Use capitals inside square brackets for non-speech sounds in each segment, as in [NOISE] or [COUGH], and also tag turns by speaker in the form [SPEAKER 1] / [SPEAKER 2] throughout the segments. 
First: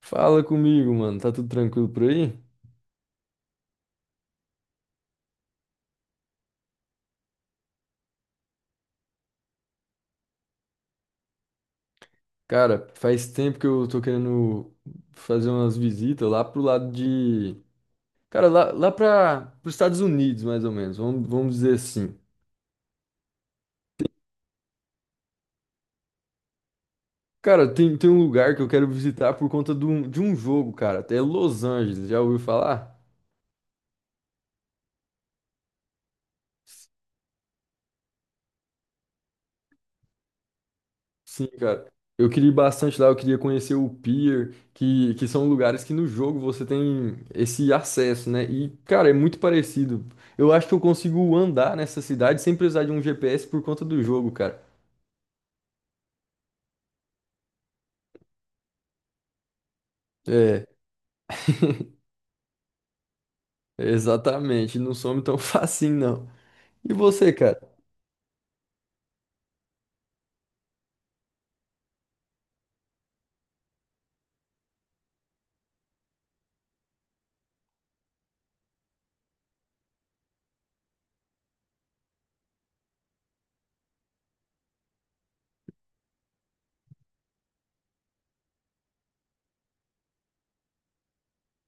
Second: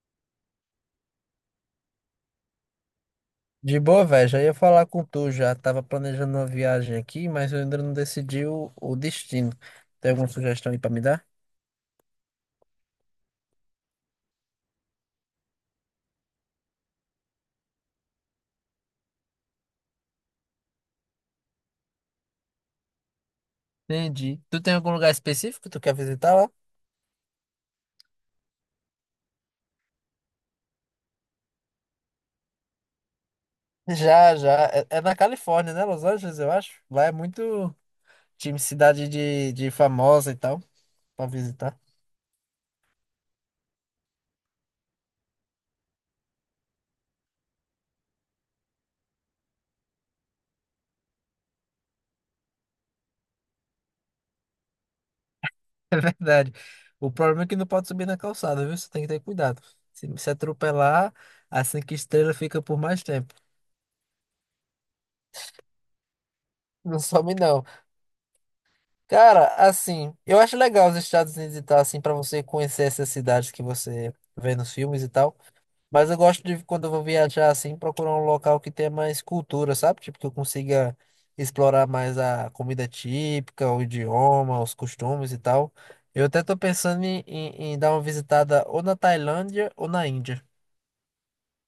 [SPEAKER 1] Fala comigo, mano. Tá tudo tranquilo por aí?
[SPEAKER 2] De boa, velho. Já ia falar com tu já. Tava planejando uma viagem aqui, mas eu ainda não decidi o destino. Tem alguma sugestão aí pra me dar?
[SPEAKER 1] Cara, faz tempo que eu tô querendo fazer umas visitas lá pro lado de. Cara, lá para os Estados Unidos, mais ou menos. Vamos dizer assim.
[SPEAKER 2] Entendi. Tu tem algum lugar específico que tu quer visitar lá?
[SPEAKER 1] Cara, tem um lugar que eu quero visitar por conta de um jogo, cara. Até Los Angeles. Já ouviu falar?
[SPEAKER 2] Já, já. É na Califórnia, né? Los Angeles, eu acho. Lá é muito time cidade de famosa e tal. Para
[SPEAKER 1] Sim,
[SPEAKER 2] visitar.
[SPEAKER 1] cara.
[SPEAKER 2] [LAUGHS]
[SPEAKER 1] Eu queria ir bastante lá, eu queria conhecer o Pier, que são lugares que no jogo você tem esse acesso, né? E, cara, é muito parecido. Eu acho que eu consigo andar nessa cidade sem precisar de um GPS por conta do jogo, cara.
[SPEAKER 2] Verdade. O problema é que não pode subir na calçada, viu? Você tem que ter cuidado. Se
[SPEAKER 1] É,
[SPEAKER 2] atropelar, a cinco estrelas fica por mais tempo.
[SPEAKER 1] exatamente. Não some tão [LAUGHS] facinho, não. E
[SPEAKER 2] Não
[SPEAKER 1] você,
[SPEAKER 2] some,
[SPEAKER 1] cara?
[SPEAKER 2] não. Cara, assim, eu acho legal os Estados Unidos e tal, assim, pra você conhecer essas cidades que você vê nos filmes e tal. Mas eu gosto de, quando eu vou viajar assim, procurar um local que tenha mais cultura, sabe? Tipo, que eu consiga explorar mais a comida típica, o idioma, os costumes e tal. Eu até tô pensando em dar uma visitada ou na Tailândia ou na Índia.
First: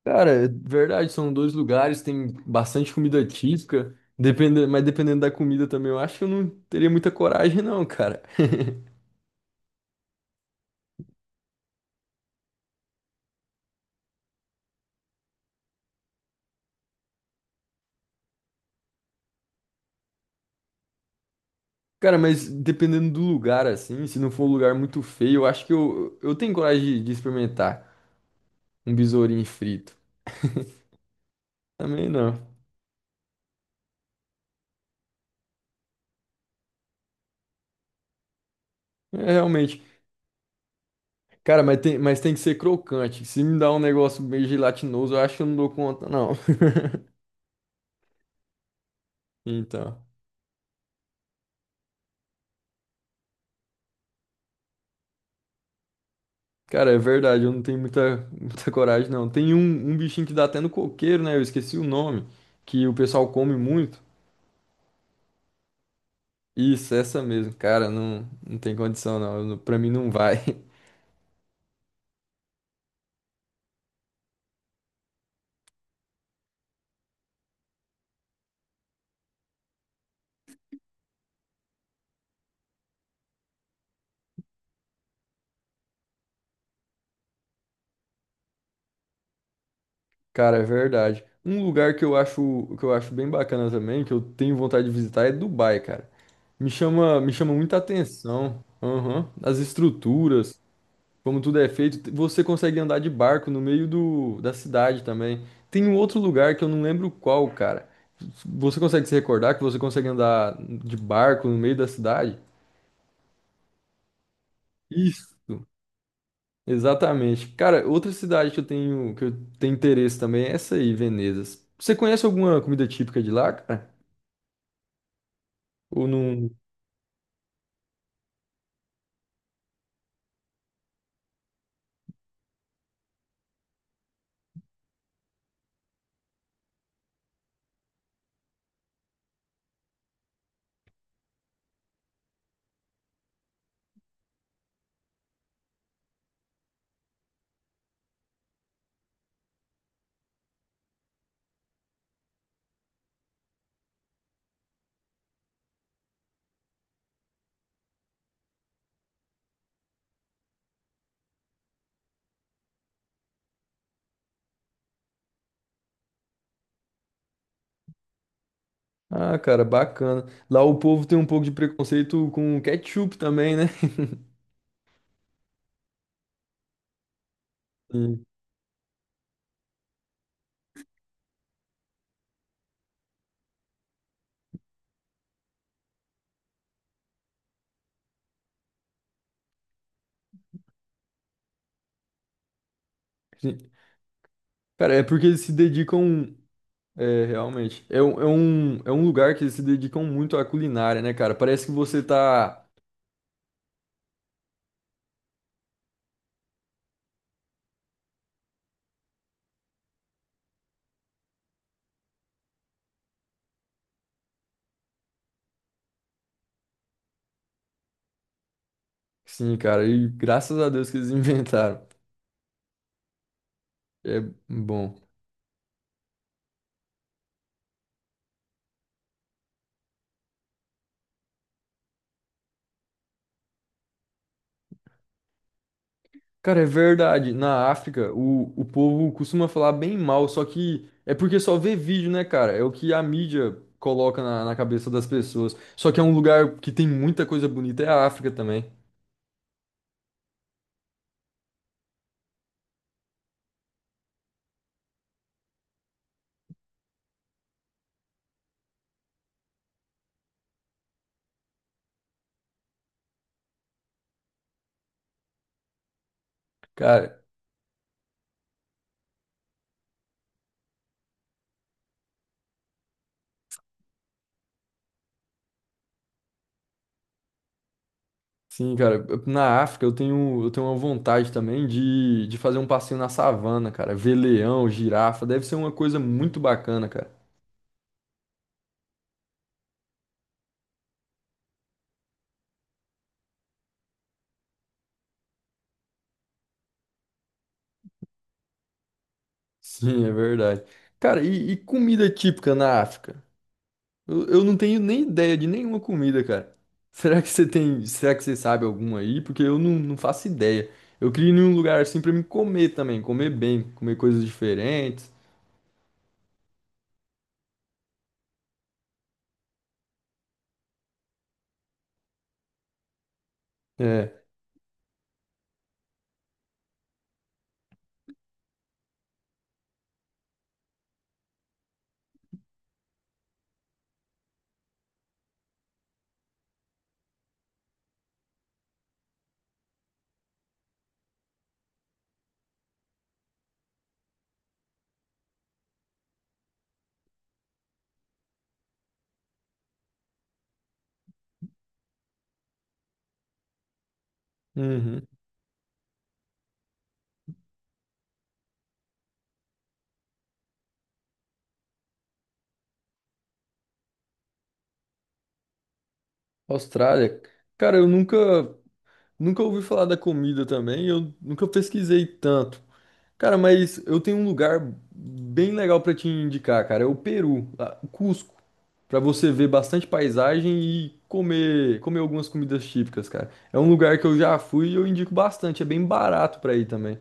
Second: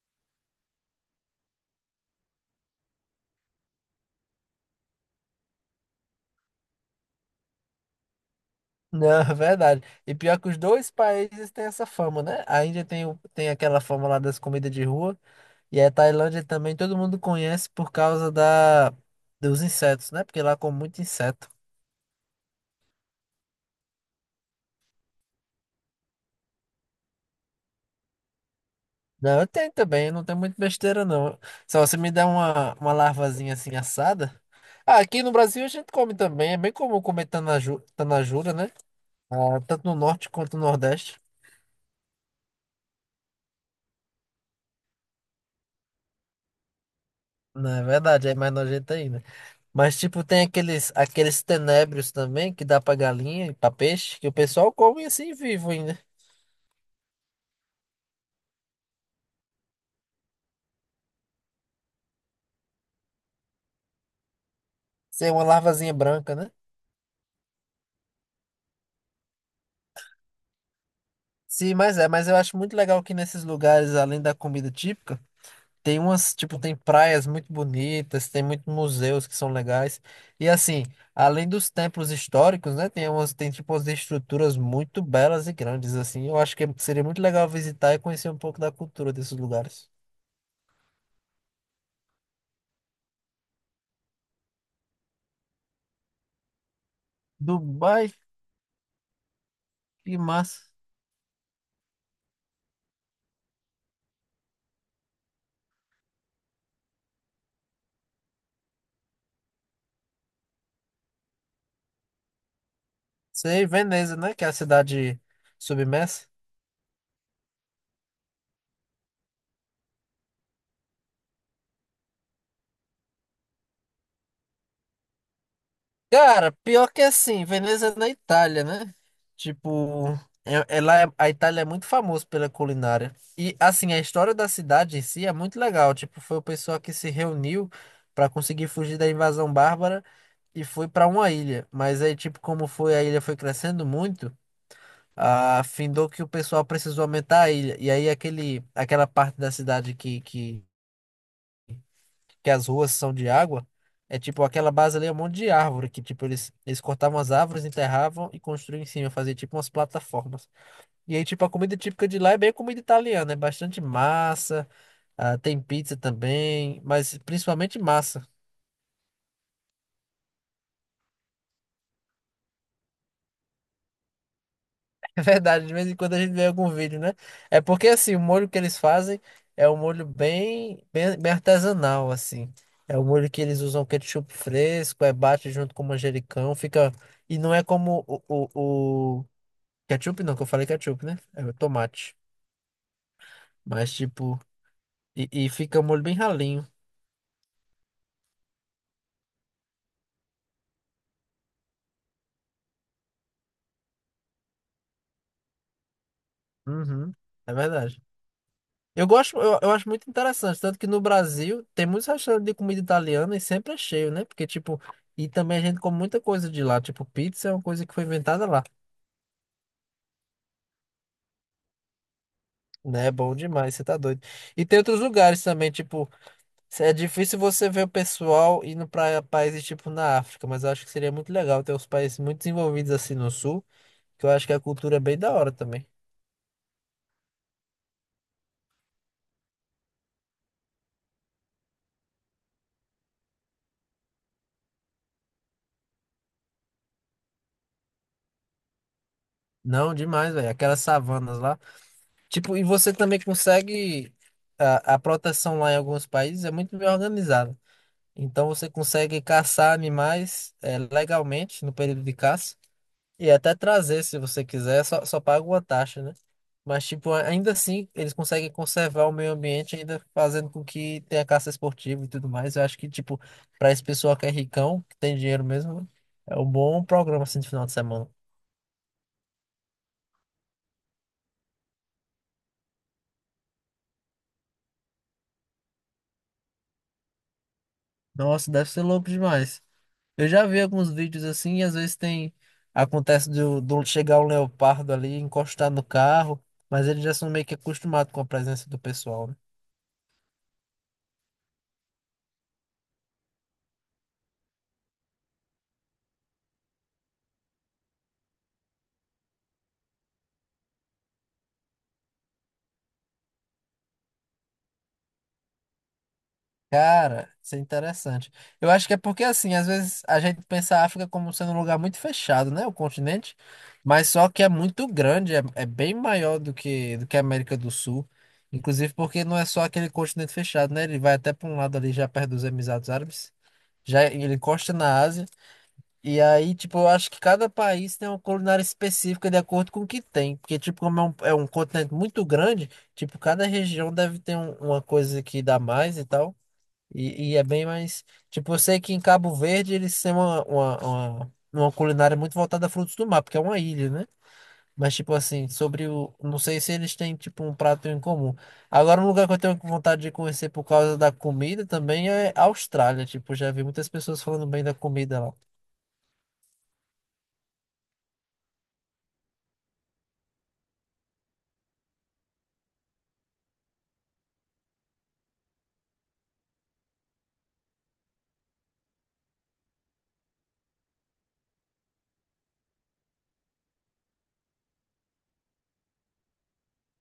[SPEAKER 1] Cara, é verdade, são dois lugares, tem bastante comida típica, depende, mas dependendo da comida também, eu acho que eu não teria muita coragem, não, cara.
[SPEAKER 2] [LAUGHS]
[SPEAKER 1] [LAUGHS]
[SPEAKER 2] Não, é verdade. E pior que os dois países têm essa fama, né? A Índia tem, tem aquela fama lá das comidas de rua, e a Tailândia também todo mundo conhece por causa dos insetos, né? Porque lá come muito inseto.
[SPEAKER 1] Cara, mas dependendo do lugar, assim, se não for um lugar muito feio, eu acho que eu tenho coragem de experimentar um
[SPEAKER 2] Não,
[SPEAKER 1] besourinho
[SPEAKER 2] eu tenho
[SPEAKER 1] frito.
[SPEAKER 2] também, não tem muito
[SPEAKER 1] [LAUGHS]
[SPEAKER 2] besteira não. Se você
[SPEAKER 1] Também
[SPEAKER 2] me der
[SPEAKER 1] não.
[SPEAKER 2] uma larvazinha assim assada. Ah, aqui no Brasil a gente come também, é bem comum comer tanaju, tanajura, né?
[SPEAKER 1] É
[SPEAKER 2] Ah,
[SPEAKER 1] realmente.
[SPEAKER 2] tanto no norte quanto no nordeste.
[SPEAKER 1] Cara, mas tem que ser crocante. Se me dá um negócio meio gelatinoso, eu acho que eu não dou conta, não. [LAUGHS]
[SPEAKER 2] Não, é verdade, é mais nojento ainda. Mas
[SPEAKER 1] Então.
[SPEAKER 2] tipo, tem aqueles, aqueles tenébrios também que dá pra galinha e pra peixe, que o pessoal come assim vivo ainda.
[SPEAKER 1] Cara, é verdade, eu não tenho muita coragem, não. Tem um bichinho que dá até no coqueiro, né? Eu esqueci o nome, que o pessoal come muito.
[SPEAKER 2] Sem uma larvazinha branca, né?
[SPEAKER 1] Isso, essa mesmo. Cara, não tem condição, não. Eu não- Pra mim não vai. [LAUGHS]
[SPEAKER 2] Sim, mas é, mas eu acho muito legal que nesses lugares, além da comida típica. Tem umas, tipo, tem praias muito bonitas, tem muitos museus que são legais. E assim, além dos templos históricos, né, tem umas, tem tipo umas estruturas muito belas e grandes assim. Eu acho que seria muito legal visitar e conhecer um pouco da cultura desses lugares.
[SPEAKER 1] Cara, é verdade. Um lugar que eu acho bem bacana também, que eu tenho vontade de visitar, é Dubai, cara. Me chama muita
[SPEAKER 2] Dubai,
[SPEAKER 1] atenção. Aham. As
[SPEAKER 2] que
[SPEAKER 1] estruturas,
[SPEAKER 2] massa.
[SPEAKER 1] como tudo é feito. Você consegue andar de barco no meio do, da cidade também. Tem um outro lugar que eu não lembro qual, cara. Você consegue se recordar que você consegue andar de barco no meio da cidade?
[SPEAKER 2] Sei, Veneza, né, que é a cidade
[SPEAKER 1] Isso.
[SPEAKER 2] submersa.
[SPEAKER 1] Exatamente. Cara, outra cidade que eu tenho interesse também é essa aí, Veneza. Você conhece alguma comida típica de lá, cara? Ou não?
[SPEAKER 2] Cara, pior que é assim, Veneza é na Itália, né? Tipo, é, é lá, a Itália é muito famosa pela culinária. E assim, a história da cidade em si é muito legal. Tipo, foi o pessoal que se reuniu pra conseguir fugir da invasão bárbara e foi pra uma ilha. Mas aí, tipo, como foi a ilha foi crescendo muito, ah, findou que o pessoal precisou aumentar a ilha. E aí aquele, aquela parte da cidade que as ruas são de água, é tipo aquela base ali é um monte de árvore que tipo eles cortavam as árvores, enterravam e construíam em cima, fazia tipo umas plataformas. E aí tipo a comida típica de lá é bem comida italiana, é bastante massa, ah, tem pizza também, mas principalmente massa. [LAUGHS]
[SPEAKER 1] Ah, cara, bacana. Lá o povo tem um pouco de preconceito com ketchup também, né?
[SPEAKER 2] É verdade, de vez em quando a gente vê algum vídeo, né? É porque
[SPEAKER 1] [LAUGHS]
[SPEAKER 2] assim, o
[SPEAKER 1] Sim,
[SPEAKER 2] molho que eles fazem é um molho bem artesanal assim. É o molho que eles usam ketchup fresco, é bate junto com manjericão, fica e não é como o- ketchup não, que eu falei ketchup, né? É o tomate.
[SPEAKER 1] sim.
[SPEAKER 2] Mas, tipo,
[SPEAKER 1] Cara, é porque
[SPEAKER 2] e,
[SPEAKER 1] eles
[SPEAKER 2] e
[SPEAKER 1] se
[SPEAKER 2] fica um molho bem
[SPEAKER 1] dedicam.
[SPEAKER 2] ralinho.
[SPEAKER 1] É, realmente. É, um- é um, é um lugar que eles se dedicam muito à culinária, né, cara? Parece que você tá.
[SPEAKER 2] Uhum, é verdade. Eu gosto, eu acho muito interessante. Tanto que no Brasil tem muitos restaurantes de comida italiana e sempre é cheio, né? Porque, tipo, e também a gente come muita coisa de lá. Tipo, pizza é uma coisa que foi inventada lá.
[SPEAKER 1] Sim, cara, e graças a Deus que eles [LAUGHS] inventaram.
[SPEAKER 2] Né? É bom demais, você tá
[SPEAKER 1] É
[SPEAKER 2] doido. E tem
[SPEAKER 1] bom.
[SPEAKER 2] outros lugares também, tipo, é difícil você ver o pessoal indo pra países, tipo, na África, mas eu acho que seria muito legal ter os países muito desenvolvidos assim no sul, que eu acho que a cultura é bem da hora também.
[SPEAKER 1] Cara, é verdade. Na África, o povo costuma falar bem mal, só que é porque só vê vídeo, né, cara? É o que a mídia coloca na, na cabeça das pessoas. Só que é um lugar que tem muita coisa bonita, é a África também.
[SPEAKER 2] Não, demais, velho. Aquelas savanas lá. Tipo, e você também consegue. A proteção lá em alguns países é muito bem organizada. Então você consegue caçar animais legalmente no período de caça. E até trazer, se você quiser, só paga uma taxa, né? Mas, tipo,
[SPEAKER 1] Cara,
[SPEAKER 2] ainda assim, eles conseguem conservar o meio ambiente, ainda fazendo com que tenha caça esportiva e tudo mais. Eu acho que, tipo, pra esse pessoal que é ricão, que tem dinheiro mesmo, é um bom programa assim de final de semana.
[SPEAKER 1] sim, cara. Na África, eu tenho uma vontade também de fazer um passeio na savana, cara. Ver leão, girafa, deve ser uma coisa muito bacana, cara.
[SPEAKER 2] Nossa, deve ser louco demais. Eu já vi alguns vídeos assim, e às vezes tem. Acontece do chegar um leopardo ali, encostar no carro, mas eles já são meio que acostumados com a presença do pessoal, né?
[SPEAKER 1] Sim, é verdade. Cara, e comida típica na África? Eu não tenho nem ideia de nenhuma comida, cara. Será que você tem, será que você sabe alguma aí? Porque eu não faço ideia. Eu queria ir num lugar assim pra me comer também, comer bem, comer coisas diferentes.
[SPEAKER 2] Cara, isso é interessante. Eu acho que é porque, assim, às vezes a gente pensa a África como sendo um lugar muito fechado, né? O continente. Mas
[SPEAKER 1] É.
[SPEAKER 2] só que é muito grande, é, é bem maior do que a América do Sul. Inclusive porque não é só aquele continente fechado, né? Ele vai até para um lado ali, já perto dos Emirados Árabes. Já ele encosta na Ásia. E aí, tipo, eu acho que cada país tem uma culinária específica de acordo com o que tem. Porque, tipo, como é é um continente muito grande, tipo, cada região deve ter uma coisa que dá mais e tal. E é bem mais. Tipo, eu sei que em Cabo Verde eles têm uma culinária muito voltada a frutos do mar, porque é uma ilha, né? Mas,
[SPEAKER 1] Uhum.
[SPEAKER 2] tipo assim, sobre o. Não sei se eles têm, tipo, um prato em comum. Agora, um lugar que eu tenho vontade de conhecer por causa da comida também é a Austrália. Tipo, já vi muitas pessoas falando bem da comida lá.
[SPEAKER 1] Austrália. Cara, eu nunca ouvi falar da comida também, eu nunca pesquisei tanto. Cara, mas eu tenho um lugar bem legal pra te indicar, cara. É o Peru, lá, o Cusco. Pra você ver bastante paisagem e comer, comer algumas comidas típicas, cara. É um lugar que eu já fui e eu indico bastante, é bem barato pra ir também.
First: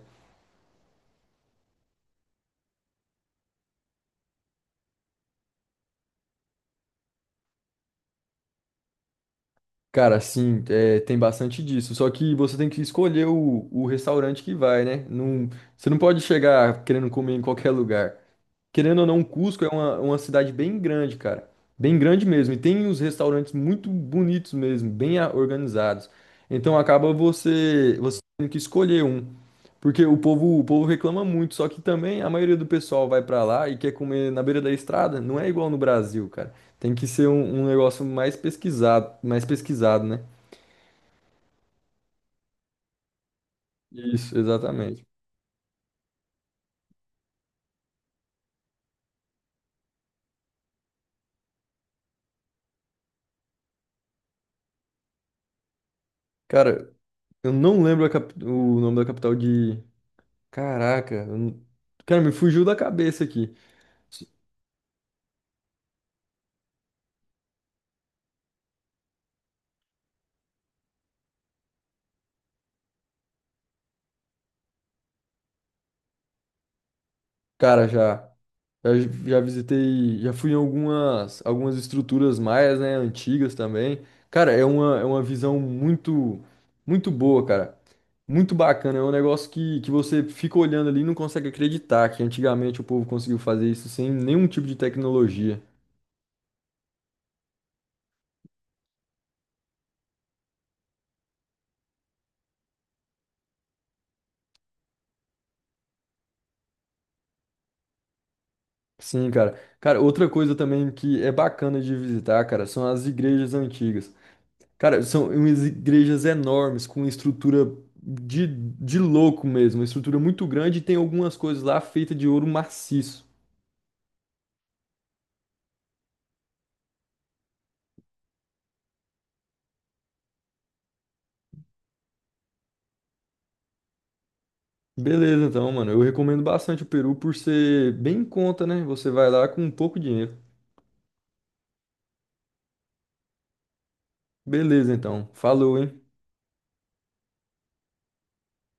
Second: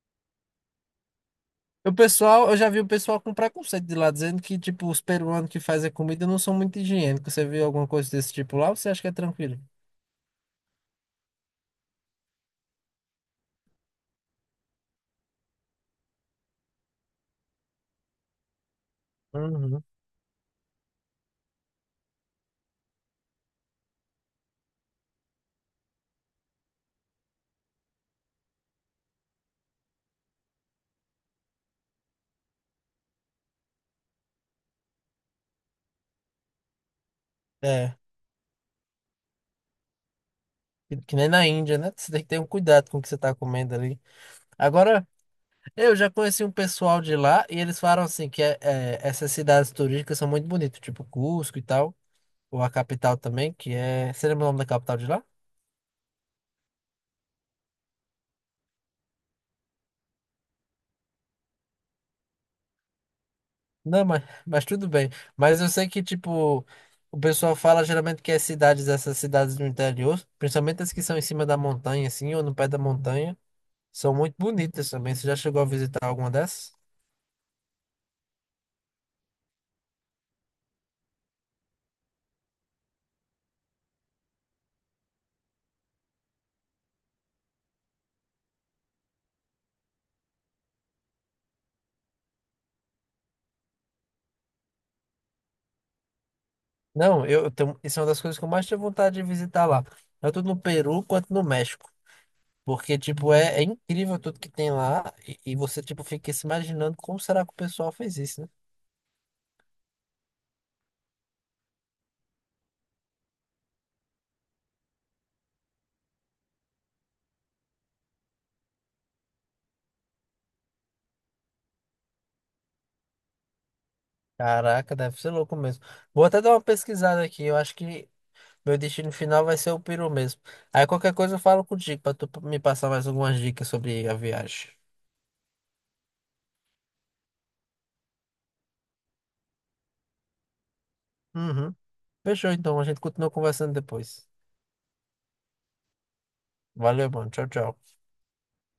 [SPEAKER 2] O pessoal, eu já vi o pessoal com preconceito de lá, dizendo que, tipo, os peruanos que fazem comida não são muito higiênicos. Você viu alguma coisa desse tipo lá ou você acha que é tranquilo?
[SPEAKER 1] Cara, sim, é, tem bastante disso. Só que você tem que escolher o restaurante que vai, né? Não, você não pode chegar querendo comer em qualquer lugar. Querendo ou não, Cusco é
[SPEAKER 2] Uhum.
[SPEAKER 1] uma cidade bem grande, cara. Bem grande mesmo. E tem uns restaurantes muito bonitos mesmo, bem a- organizados. Então acaba você tendo que escolher um. Porque o povo reclama muito, só que também a maioria do pessoal vai pra lá e quer comer na beira da estrada, não é igual no Brasil, cara. Tem que ser um
[SPEAKER 2] É.
[SPEAKER 1] negócio mais pesquisado, né?
[SPEAKER 2] Que nem na Índia, né? Você tem que ter um cuidado com o que você está comendo ali.
[SPEAKER 1] Isso,
[SPEAKER 2] Agora,
[SPEAKER 1] exatamente.
[SPEAKER 2] eu já conheci um pessoal de lá e eles falaram assim que essas cidades turísticas são muito bonitas, tipo Cusco e tal, ou a capital também, que é. Você lembra o nome da capital de lá?
[SPEAKER 1] Cara, eu não lembro a cap- o nome da capital de. Caraca, eu não- cara, me fugiu da cabeça aqui.
[SPEAKER 2] Não, mas tudo bem. Mas eu sei que, tipo, o pessoal fala geralmente que as cidades, essas cidades do interior, principalmente as que são em cima da montanha, assim, ou no pé da montanha, são muito bonitas também. Você já chegou a visitar alguma dessas?
[SPEAKER 1] Cara, já. Já, já visitei, já fui em algumas, algumas estruturas maias, né, antigas também. Cara, é uma visão muito, muito boa, cara. Muito bacana. É um negócio que você fica olhando ali e não consegue acreditar que antigamente o povo conseguiu fazer isso sem nenhum tipo de tecnologia.
[SPEAKER 2] Não, eu tenho, isso é uma das coisas que eu mais tenho vontade de visitar lá. Tanto no Peru quanto no México. Porque, tipo, é, é incrível tudo que tem lá. E você, tipo, fica se imaginando como será que o pessoal fez isso, né?
[SPEAKER 1] Sim, cara. Cara, outra coisa também que é bacana de visitar, cara, são as igrejas antigas. Cara, são umas igrejas enormes, com estrutura de louco mesmo, uma estrutura muito grande e tem algumas coisas lá feitas de ouro maciço.
[SPEAKER 2] Caraca, deve ser louco mesmo. Vou até dar uma pesquisada aqui. Eu acho que meu destino final vai ser o Peru mesmo. Aí qualquer coisa eu falo contigo pra tu me passar mais algumas dicas sobre a viagem.
[SPEAKER 1] Beleza, então, mano, eu recomendo bastante o Peru por ser bem em conta, né? Você vai lá com um pouco de dinheiro.
[SPEAKER 2] Uhum. Fechou, então. A gente continua conversando depois.
[SPEAKER 1] Beleza, então. Falou, hein?
[SPEAKER 2] Valeu, mano. Tchau, tchau.